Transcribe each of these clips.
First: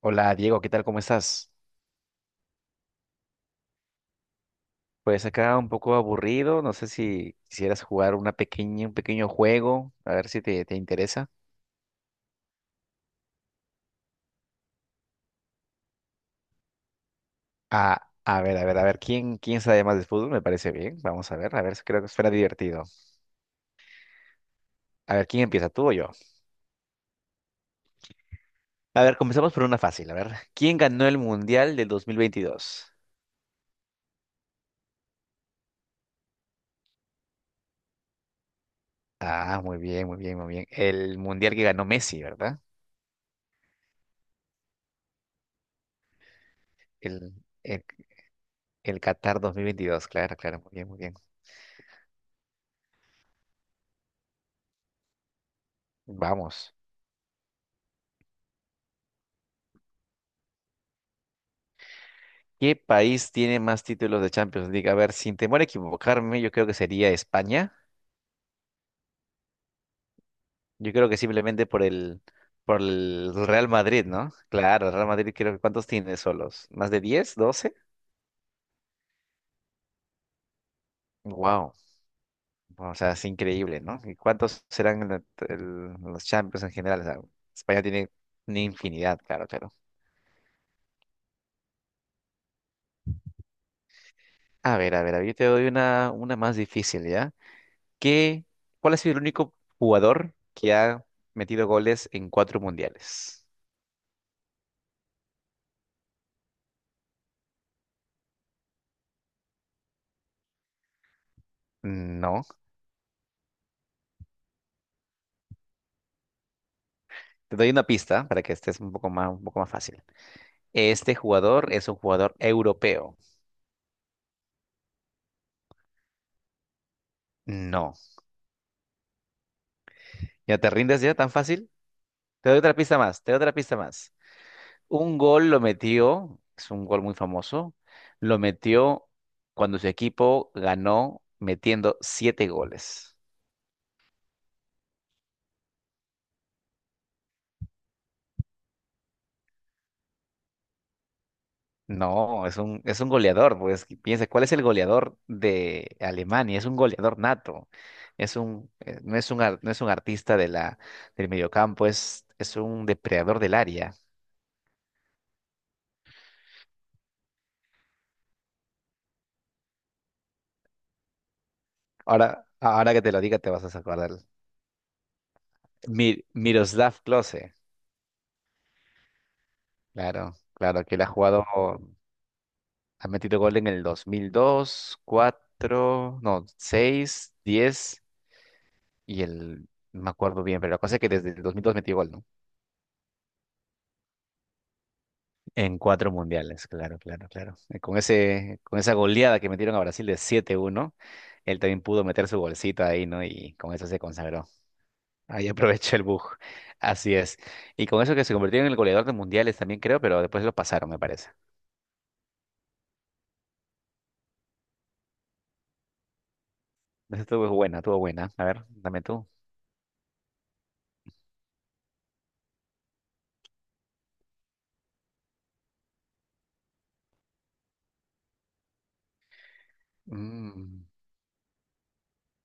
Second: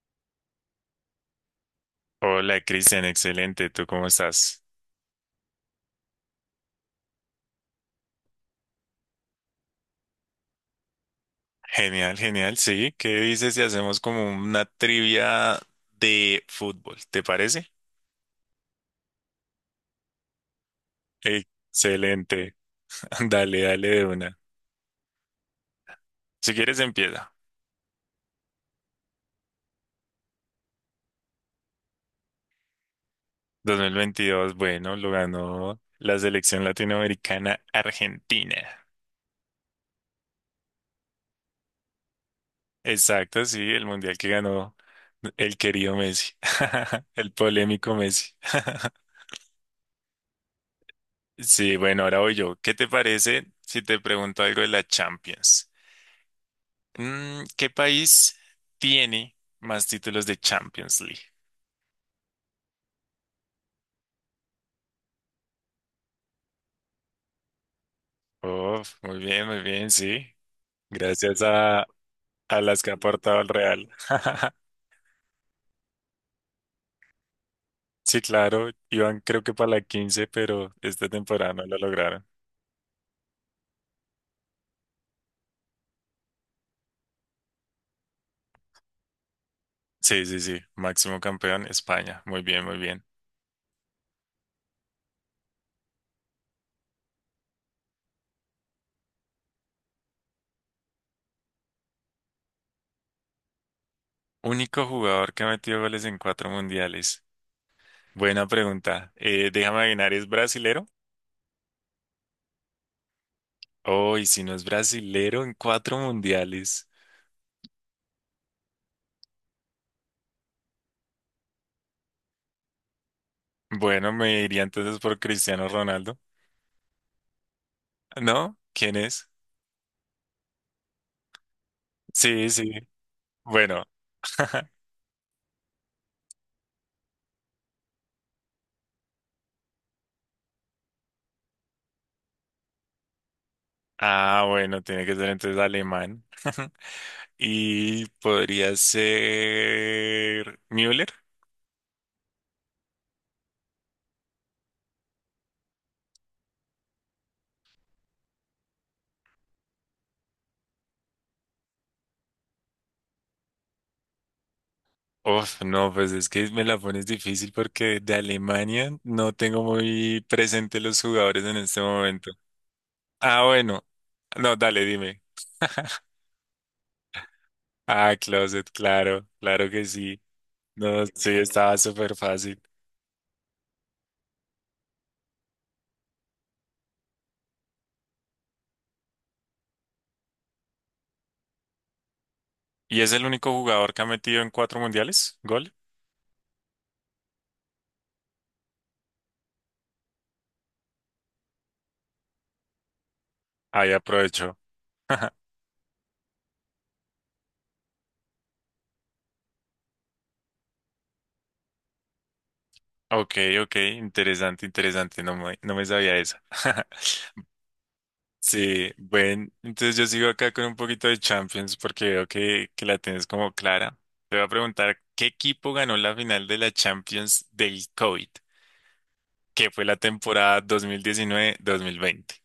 Hola Diego, ¿qué tal? ¿Cómo estás? Hola, Cristian, excelente. ¿Tú cómo estás? Pues acá un poco aburrido, no sé si quisieras jugar una pequeña, un pequeño juego, a ver si te interesa. Genial, genial. Sí, ¿qué dices si hacemos como una trivia de fútbol? ¿Te parece? Ah, a ver, a ver, a ver, ¿quién sabe más de fútbol? Me parece bien, vamos a ver, creo que suena Excelente. divertido. Dale, dale de una. A ver, ¿quién empieza, tú o yo? Si quieres, empieza. A ver, comenzamos por una fácil, a ver, ¿quién ganó el Mundial del 2022? 2022, bueno, lo ganó la selección latinoamericana Argentina. Ah, muy bien, muy bien, muy bien. El Mundial que ganó Messi, ¿verdad? Exacto, sí, el mundial que ganó el querido Messi, el El, el, polémico Messi. el Qatar 2022. Claro, claro, muy bien, muy bien. Sí, bueno, ahora voy yo. ¿Qué te parece si te pregunto algo de la Champions? Vamos. ¿Qué país tiene más títulos de Champions League? ¿Qué país tiene más títulos de Champions League? A ver, sin temor a equivocarme, yo creo que sería España. Oh, muy bien, sí. Yo creo que Gracias simplemente a por las que ha el aportado el Real Real. Madrid, ¿no? Claro, el Real Madrid creo que ¿cuántos tiene solos? ¿Más de 10, doce? Sí, claro, iban creo que para la 15, pero esta temporada no Wow. lo lograron. O sea, es increíble, ¿no? ¿Y cuántos serán los Champions en general? O sea, España tiene una infinidad, claro, claro. Sí, sí, sí, máximo campeón España. Muy bien, muy bien. A ver, a ver, a ver, yo te doy una más difícil, ¿ya? ¿Qué, ¿cuál ha sido el único jugador que ha metido goles en cuatro mundiales? Único jugador que ha metido goles en cuatro mundiales. Buena pregunta. Déjame adivinar, ¿es brasilero? No. Oh, ¿y si no es brasilero en cuatro mundiales? Te doy una pista para que estés un poco más fácil. Este jugador es un jugador europeo. Bueno, me iría entonces por Cristiano Ronaldo. No. ¿No? ¿Quién es? ¿Ya te rindes ya tan fácil? Sí, Te doy sí. otra pista más, te doy otra pista Bueno, más. Un gol lo metió, es un gol muy famoso, lo metió cuando su equipo ganó metiendo siete goles. ah, bueno, tiene que ser entonces alemán. Y podría ser Müller. No, es un goleador, pues que piensa, ¿cuál es el goleador de Alemania? Es un goleador nato, es un, no es un, ar- no es un artista de del mediocampo, es un depredador del área. Uf, no, pues es que me la pones difícil porque de Alemania no tengo muy presente los jugadores en este momento. Ahora, ahora que te lo diga Ah, te vas a bueno. acordar. No, dale, dime. Miroslav Klose, Ah, Closet, claro, claro que sí. claro, claro, que él No, ha sí, jugado, estaba súper fácil. ha metido gol en el 2002, 4 no, 6 10 y el, no me acuerdo bien, pero la cosa es que desde el 2002 metió gol, ¿no? ¿Y es el único jugador que ha metido en cuatro mundiales? ¿Gol? En cuatro mundiales, claro, claro, claro. Con ese, con esa goleada que metieron a Brasil de siete uno, él también pudo meter su bolsita ahí, ¿no? Y con eso Ahí se consagró. aprovecho. Ahí aprovechó el bug. Así es. Y con eso que se convirtió en el goleador de mundiales también, creo, pero después lo pasaron, me parece. Ok, ok, interesante, interesante, no me sabía eso. Esa estuvo buena, estuvo buena. A ver, Sí, dame tú. bueno, entonces yo sigo acá con un poquito de Champions porque veo que la tienes como clara. Te voy a preguntar, ¿qué equipo ganó la final de la Champions del COVID? Que fue la temporada Mm, dos mil diecinueve mil veinte.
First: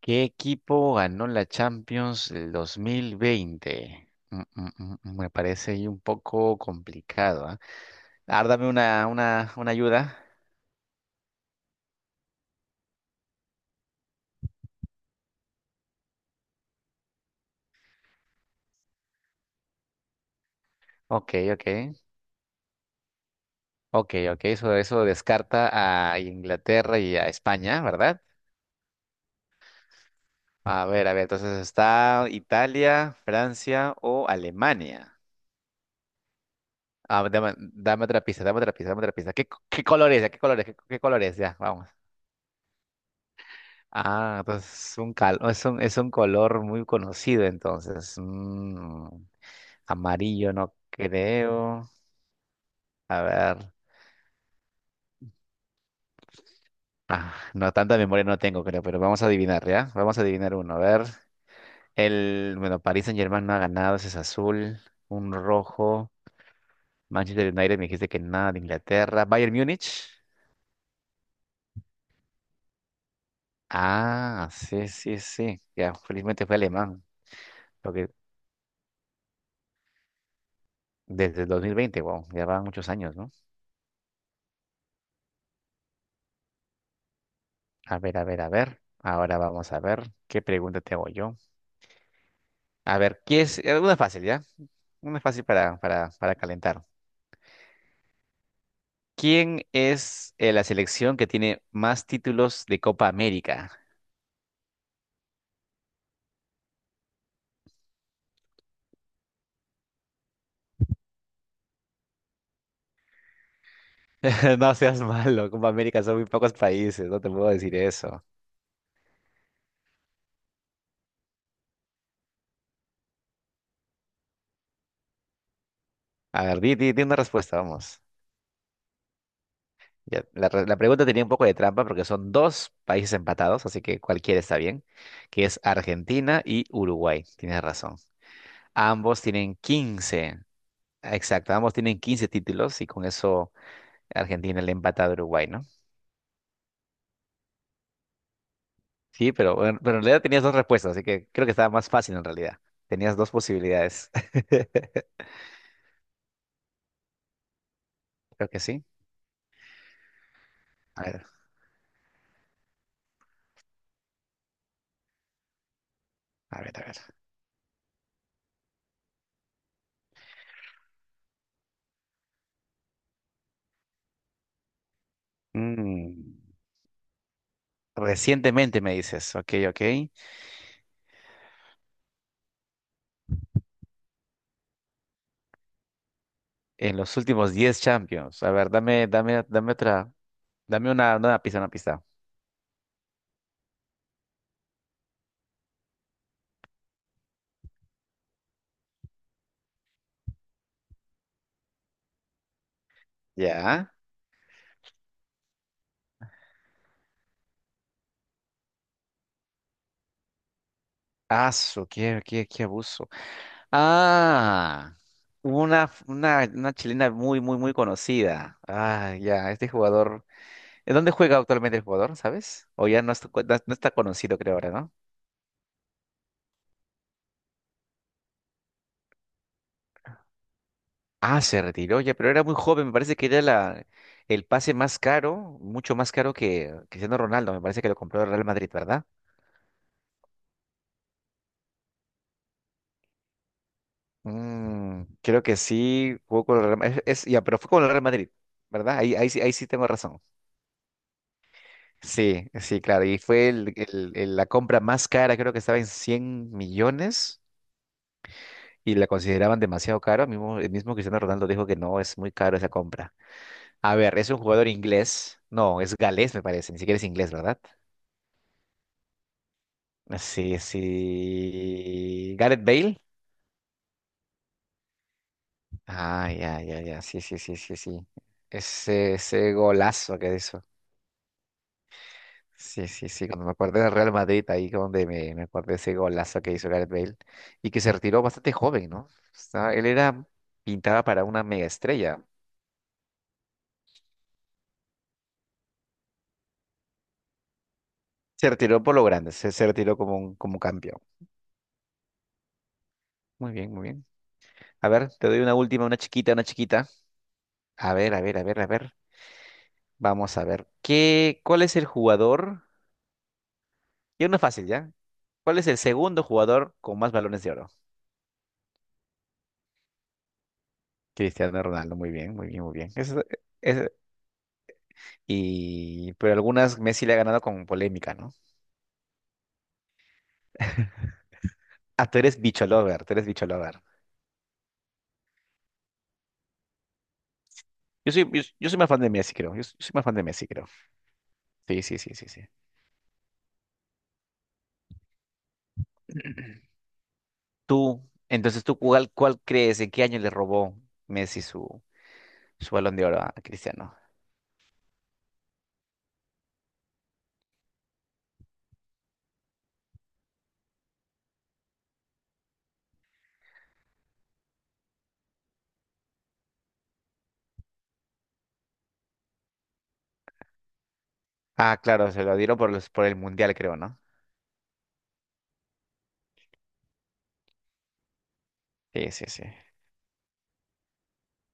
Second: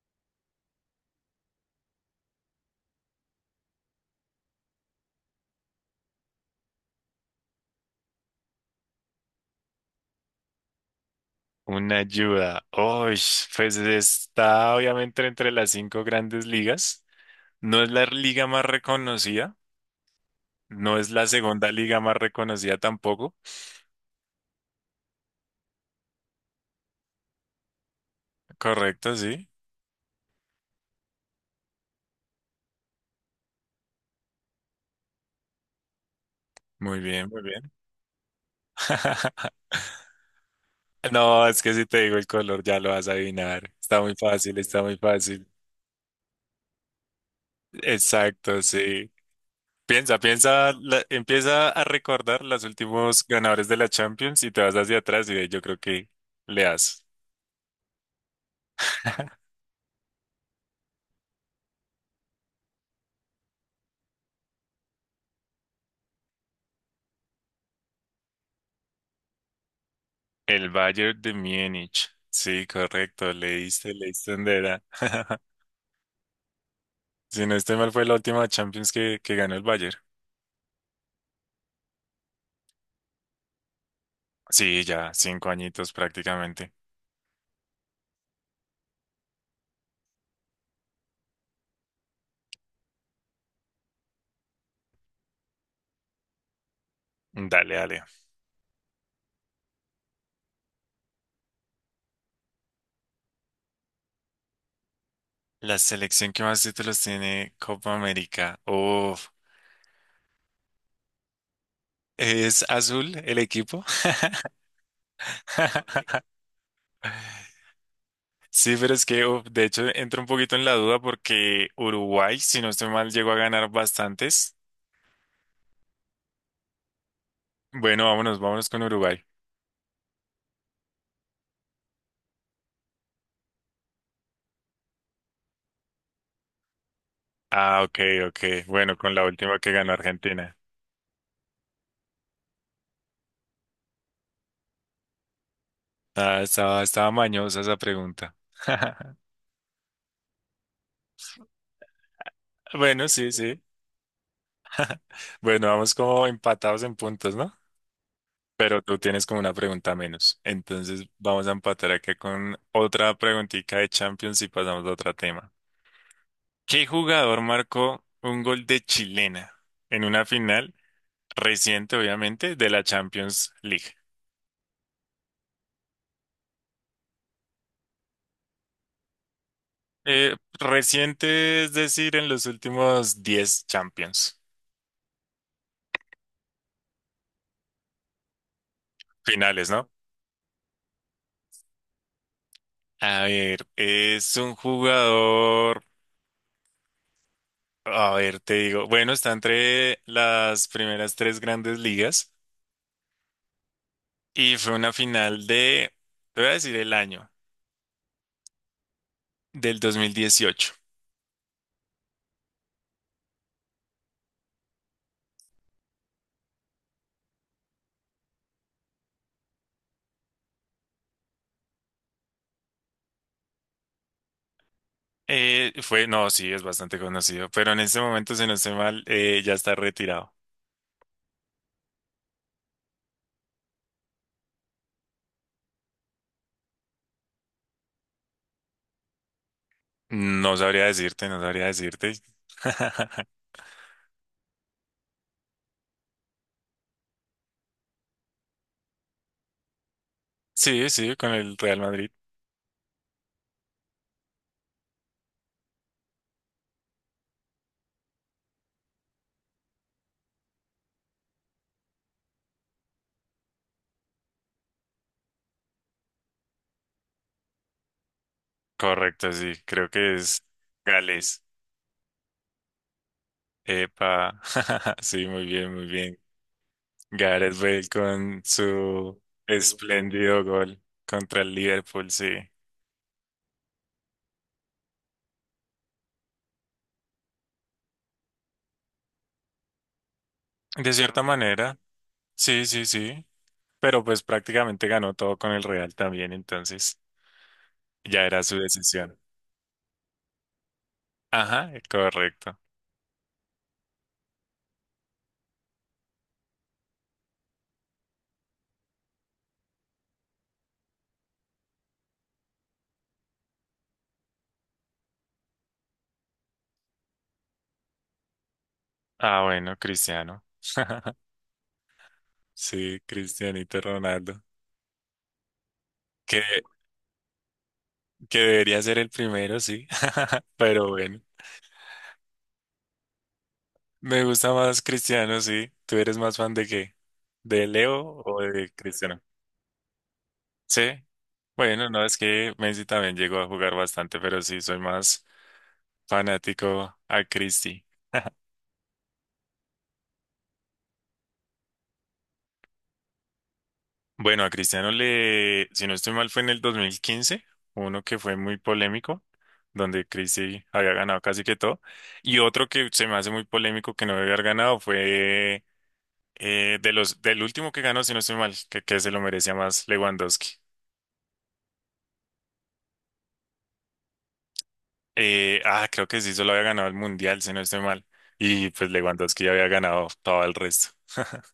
¿Qué equipo ganó la Champions el 2020? Me parece ahí un poco complicado, ¿ah? A ver, dame una ayuda. Una ayuda. Uy, pues está obviamente entre las cinco grandes ligas. No es la liga más reconocida, no es la Ok, ok. segunda liga más reconocida tampoco. Ok, ok, eso descarta a Inglaterra y a España, ¿verdad? Correcto, sí. A ver, entonces está Italia, Francia o Alemania. Muy bien, Ah, muy dame, bien. dame otra pista, dame otra pista, dame otra pista. ¿Qué color es? ¿Ya? ¿Qué color es? ¿Qué color es? No, Ya, es que si vamos. te digo el color ya lo vas a adivinar. Está muy Ah, fácil, está entonces muy es un, cal- fácil. no, es un color muy conocido, entonces. Exacto, Mm, sí. Piensa, amarillo, piensa, no empieza a creo. recordar los A últimos ganadores ver. de la Champions y te vas hacia atrás y yo creo que le das. Ah, no, tanta memoria no tengo, creo, pero vamos a adivinar, ¿ya? Vamos a adivinar uno, a ver. El, bueno, Paris Saint-Germain no ha ganado, ese es azul, un rojo. Manchester United me dijiste que nada de Inglaterra. Bayern Múnich. El Bayern de Múnich. Sí, correcto, leíste, leíste Ah, donde era. sí, sí, sí. Ya, felizmente fue alemán. Si no estoy mal, Lo fue que la última Champions que ganó el Bayern. desde el 2020, wow, ya van muchos años, ¿no? Sí, ya, cinco añitos prácticamente. A ver, a ver, a ver. Ahora vamos a ver qué pregunta te hago yo. A ver, ¿quién es? Una fácil, ¿ya? Una fácil para calentar. Dale, dale. ¿Quién es la selección que tiene más títulos de Copa América? La selección que más títulos tiene Copa América. Uf. ¿Es azul el equipo? No seas malo, Copa América son muy pocos países, no te puedo decir eso. Sí, pero es que, uf, de hecho, entro un poquito en la duda porque Uruguay, si no estoy mal, llegó a ganar bastantes. A ver, di una respuesta, vamos. Bueno, vámonos, vámonos con Uruguay. Ya, la pregunta tenía un poco de trampa porque son dos países empatados, así que cualquiera está bien, que es Argentina y Uruguay, tienes Ah, razón. ok, ok. Bueno, con Ambos la tienen última que ganó 15. Argentina. Exacto, ambos tienen 15 títulos y con eso Argentina le empata a Uruguay, ¿no? Ah, estaba, estaba mañosa esa pregunta. Sí, pero, bueno, pero en realidad tenías dos respuestas, así que creo que estaba más fácil en realidad. Bueno, Tenías dos sí, sí. posibilidades. Bueno, vamos como empatados en puntos, ¿no? Creo que Pero sí. tú tienes como una pregunta menos. A Entonces ver, vamos a empatar acá con otra preguntita de Champions y pasamos a otro tema. a ver, a ¿Qué ver. jugador marcó un gol de chilena en una final reciente, obviamente, de la Champions League? Mm. Recientemente me dices, ok, ok. Reciente, es decir, en los últimos 10 Champions En los últimos 10 Champions. A ver, finales, dame ¿no? otra, dame una pista, una pista. A ver, es un jugador, a ver, te digo, bueno, está entre las primeras tres grandes ligas. Ya. Y fue una final te voy a decir el año, del 2018. Ah, su, qué abuso. Ah, una chilena muy, muy, muy conocida. Ah, ya, este jugador. ¿En dónde juega actualmente el jugador, sabes? O ya no está, no está conocido, creo ahora, ¿no? Fue, no, sí, es bastante conocido, pero en este momento, si no estoy mal, ya está retirado. Ah, se retiró ya, pero era muy joven. Me parece que era el pase más caro, mucho más caro que Cristiano Ronaldo. Me parece que lo compró el Real Madrid, ¿verdad? No sabría decirte, no sabría decirte. Mm, creo que sí, jugó con el Real Madrid. Ya, pero fue con el Real Madrid, ¿verdad? Ahí sí tengo razón. Sí, sí, con el Real Madrid. Sí, sí, claro. Y fue la compra más cara, creo que estaba en 100 millones y la consideraban demasiado caro. Mismo, el mismo Cristiano Ronaldo dijo que no, es muy caro esa compra. A ver, es un jugador inglés. No, es galés, me parece. Ni siquiera es inglés, ¿verdad? Correcto, sí, creo que es Sí, Gales. sí. Gareth Bale. Epa, sí, muy bien, muy bien. Ah, ya, ya, ya. Sí, sí, Gareth sí, sí, Bale sí. con Ese, su ese golazo que espléndido hizo. gol contra el Liverpool, sí. Sí, sí, sí, cuando me acuerdo del Real Madrid, ahí donde me acuerdo de ese golazo que hizo Gareth Bale y que se retiró bastante joven, ¿no? O sea, él era De pintaba cierta para una mega manera, estrella. sí, sí, sí. Pero pues prácticamente ganó todo con el Real también, entonces ya era Se su retiró por lo decisión. grande, se retiró como un campeón. Ajá, correcto. Muy bien, muy bien. A ver, te doy una última, una chiquita, una chiquita. A ver, a ver, a ver, a ver. Vamos a ver. ¿Qué, cuál es el jugador? Y uno fácil, ¿ya? ¿Cuál es el segundo jugador con más balones de oro? Ah, bueno, Cristiano. Cristiano Ronaldo, muy bien, muy bien, muy bien. Sí, Eso, Cristianito Ronaldo. y, pero Que, algunas Messi le ha ganado con polémica, ¿no? que debería ser el primero, sí. Pero bueno, Ah, tú eres bicho lover, tú eres bicho lover. me gusta más Cristiano, sí. ¿Tú eres más fan de qué? ¿De Leo o de Yo soy más fan de Cristiano? Messi, creo. Yo soy más fan de Messi, creo. Sí. Sí, Bueno, sí, no, sí, es sí, sí. que Messi también llegó a jugar bastante, pero sí, soy más fanático a Cristi. Tú, entonces, ¿cuál crees? ¿En qué año le robó Messi su balón de oro a Cristiano? Bueno, a Cristiano le, si no estoy mal, fue en el 2015, uno que fue muy polémico, donde Cristi había ganado casi que todo, y otro que se me hace muy polémico que no debe haber ganado fue del último que ganó, si no estoy mal, que se lo merecía más Lewandowski. Ah, claro, se lo dieron por los, por el Mundial, creo, ¿no? Creo que sí, solo había ganado el Mundial, si no estoy mal, y pues Sí, sí, sí. Lewandowski ya había ganado todo el resto.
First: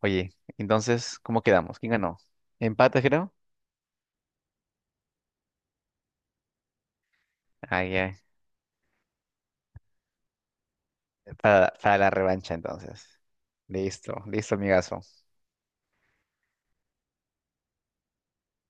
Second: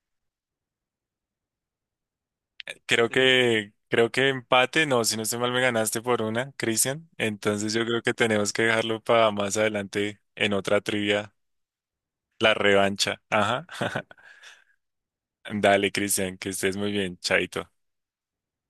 Oye, entonces, ¿cómo quedamos? ¿Quién ganó? ¿Empate, creo? Creo que empate, no, si no estoy mal me ganaste por una, Cristian. Entonces Ah, yo creo ya. que tenemos que dejarlo para más adelante en otra trivia, Para la la revancha, entonces. revancha. Ajá. Listo, listo, amigazo. Dale, Cristian, que estés muy bien, chaito.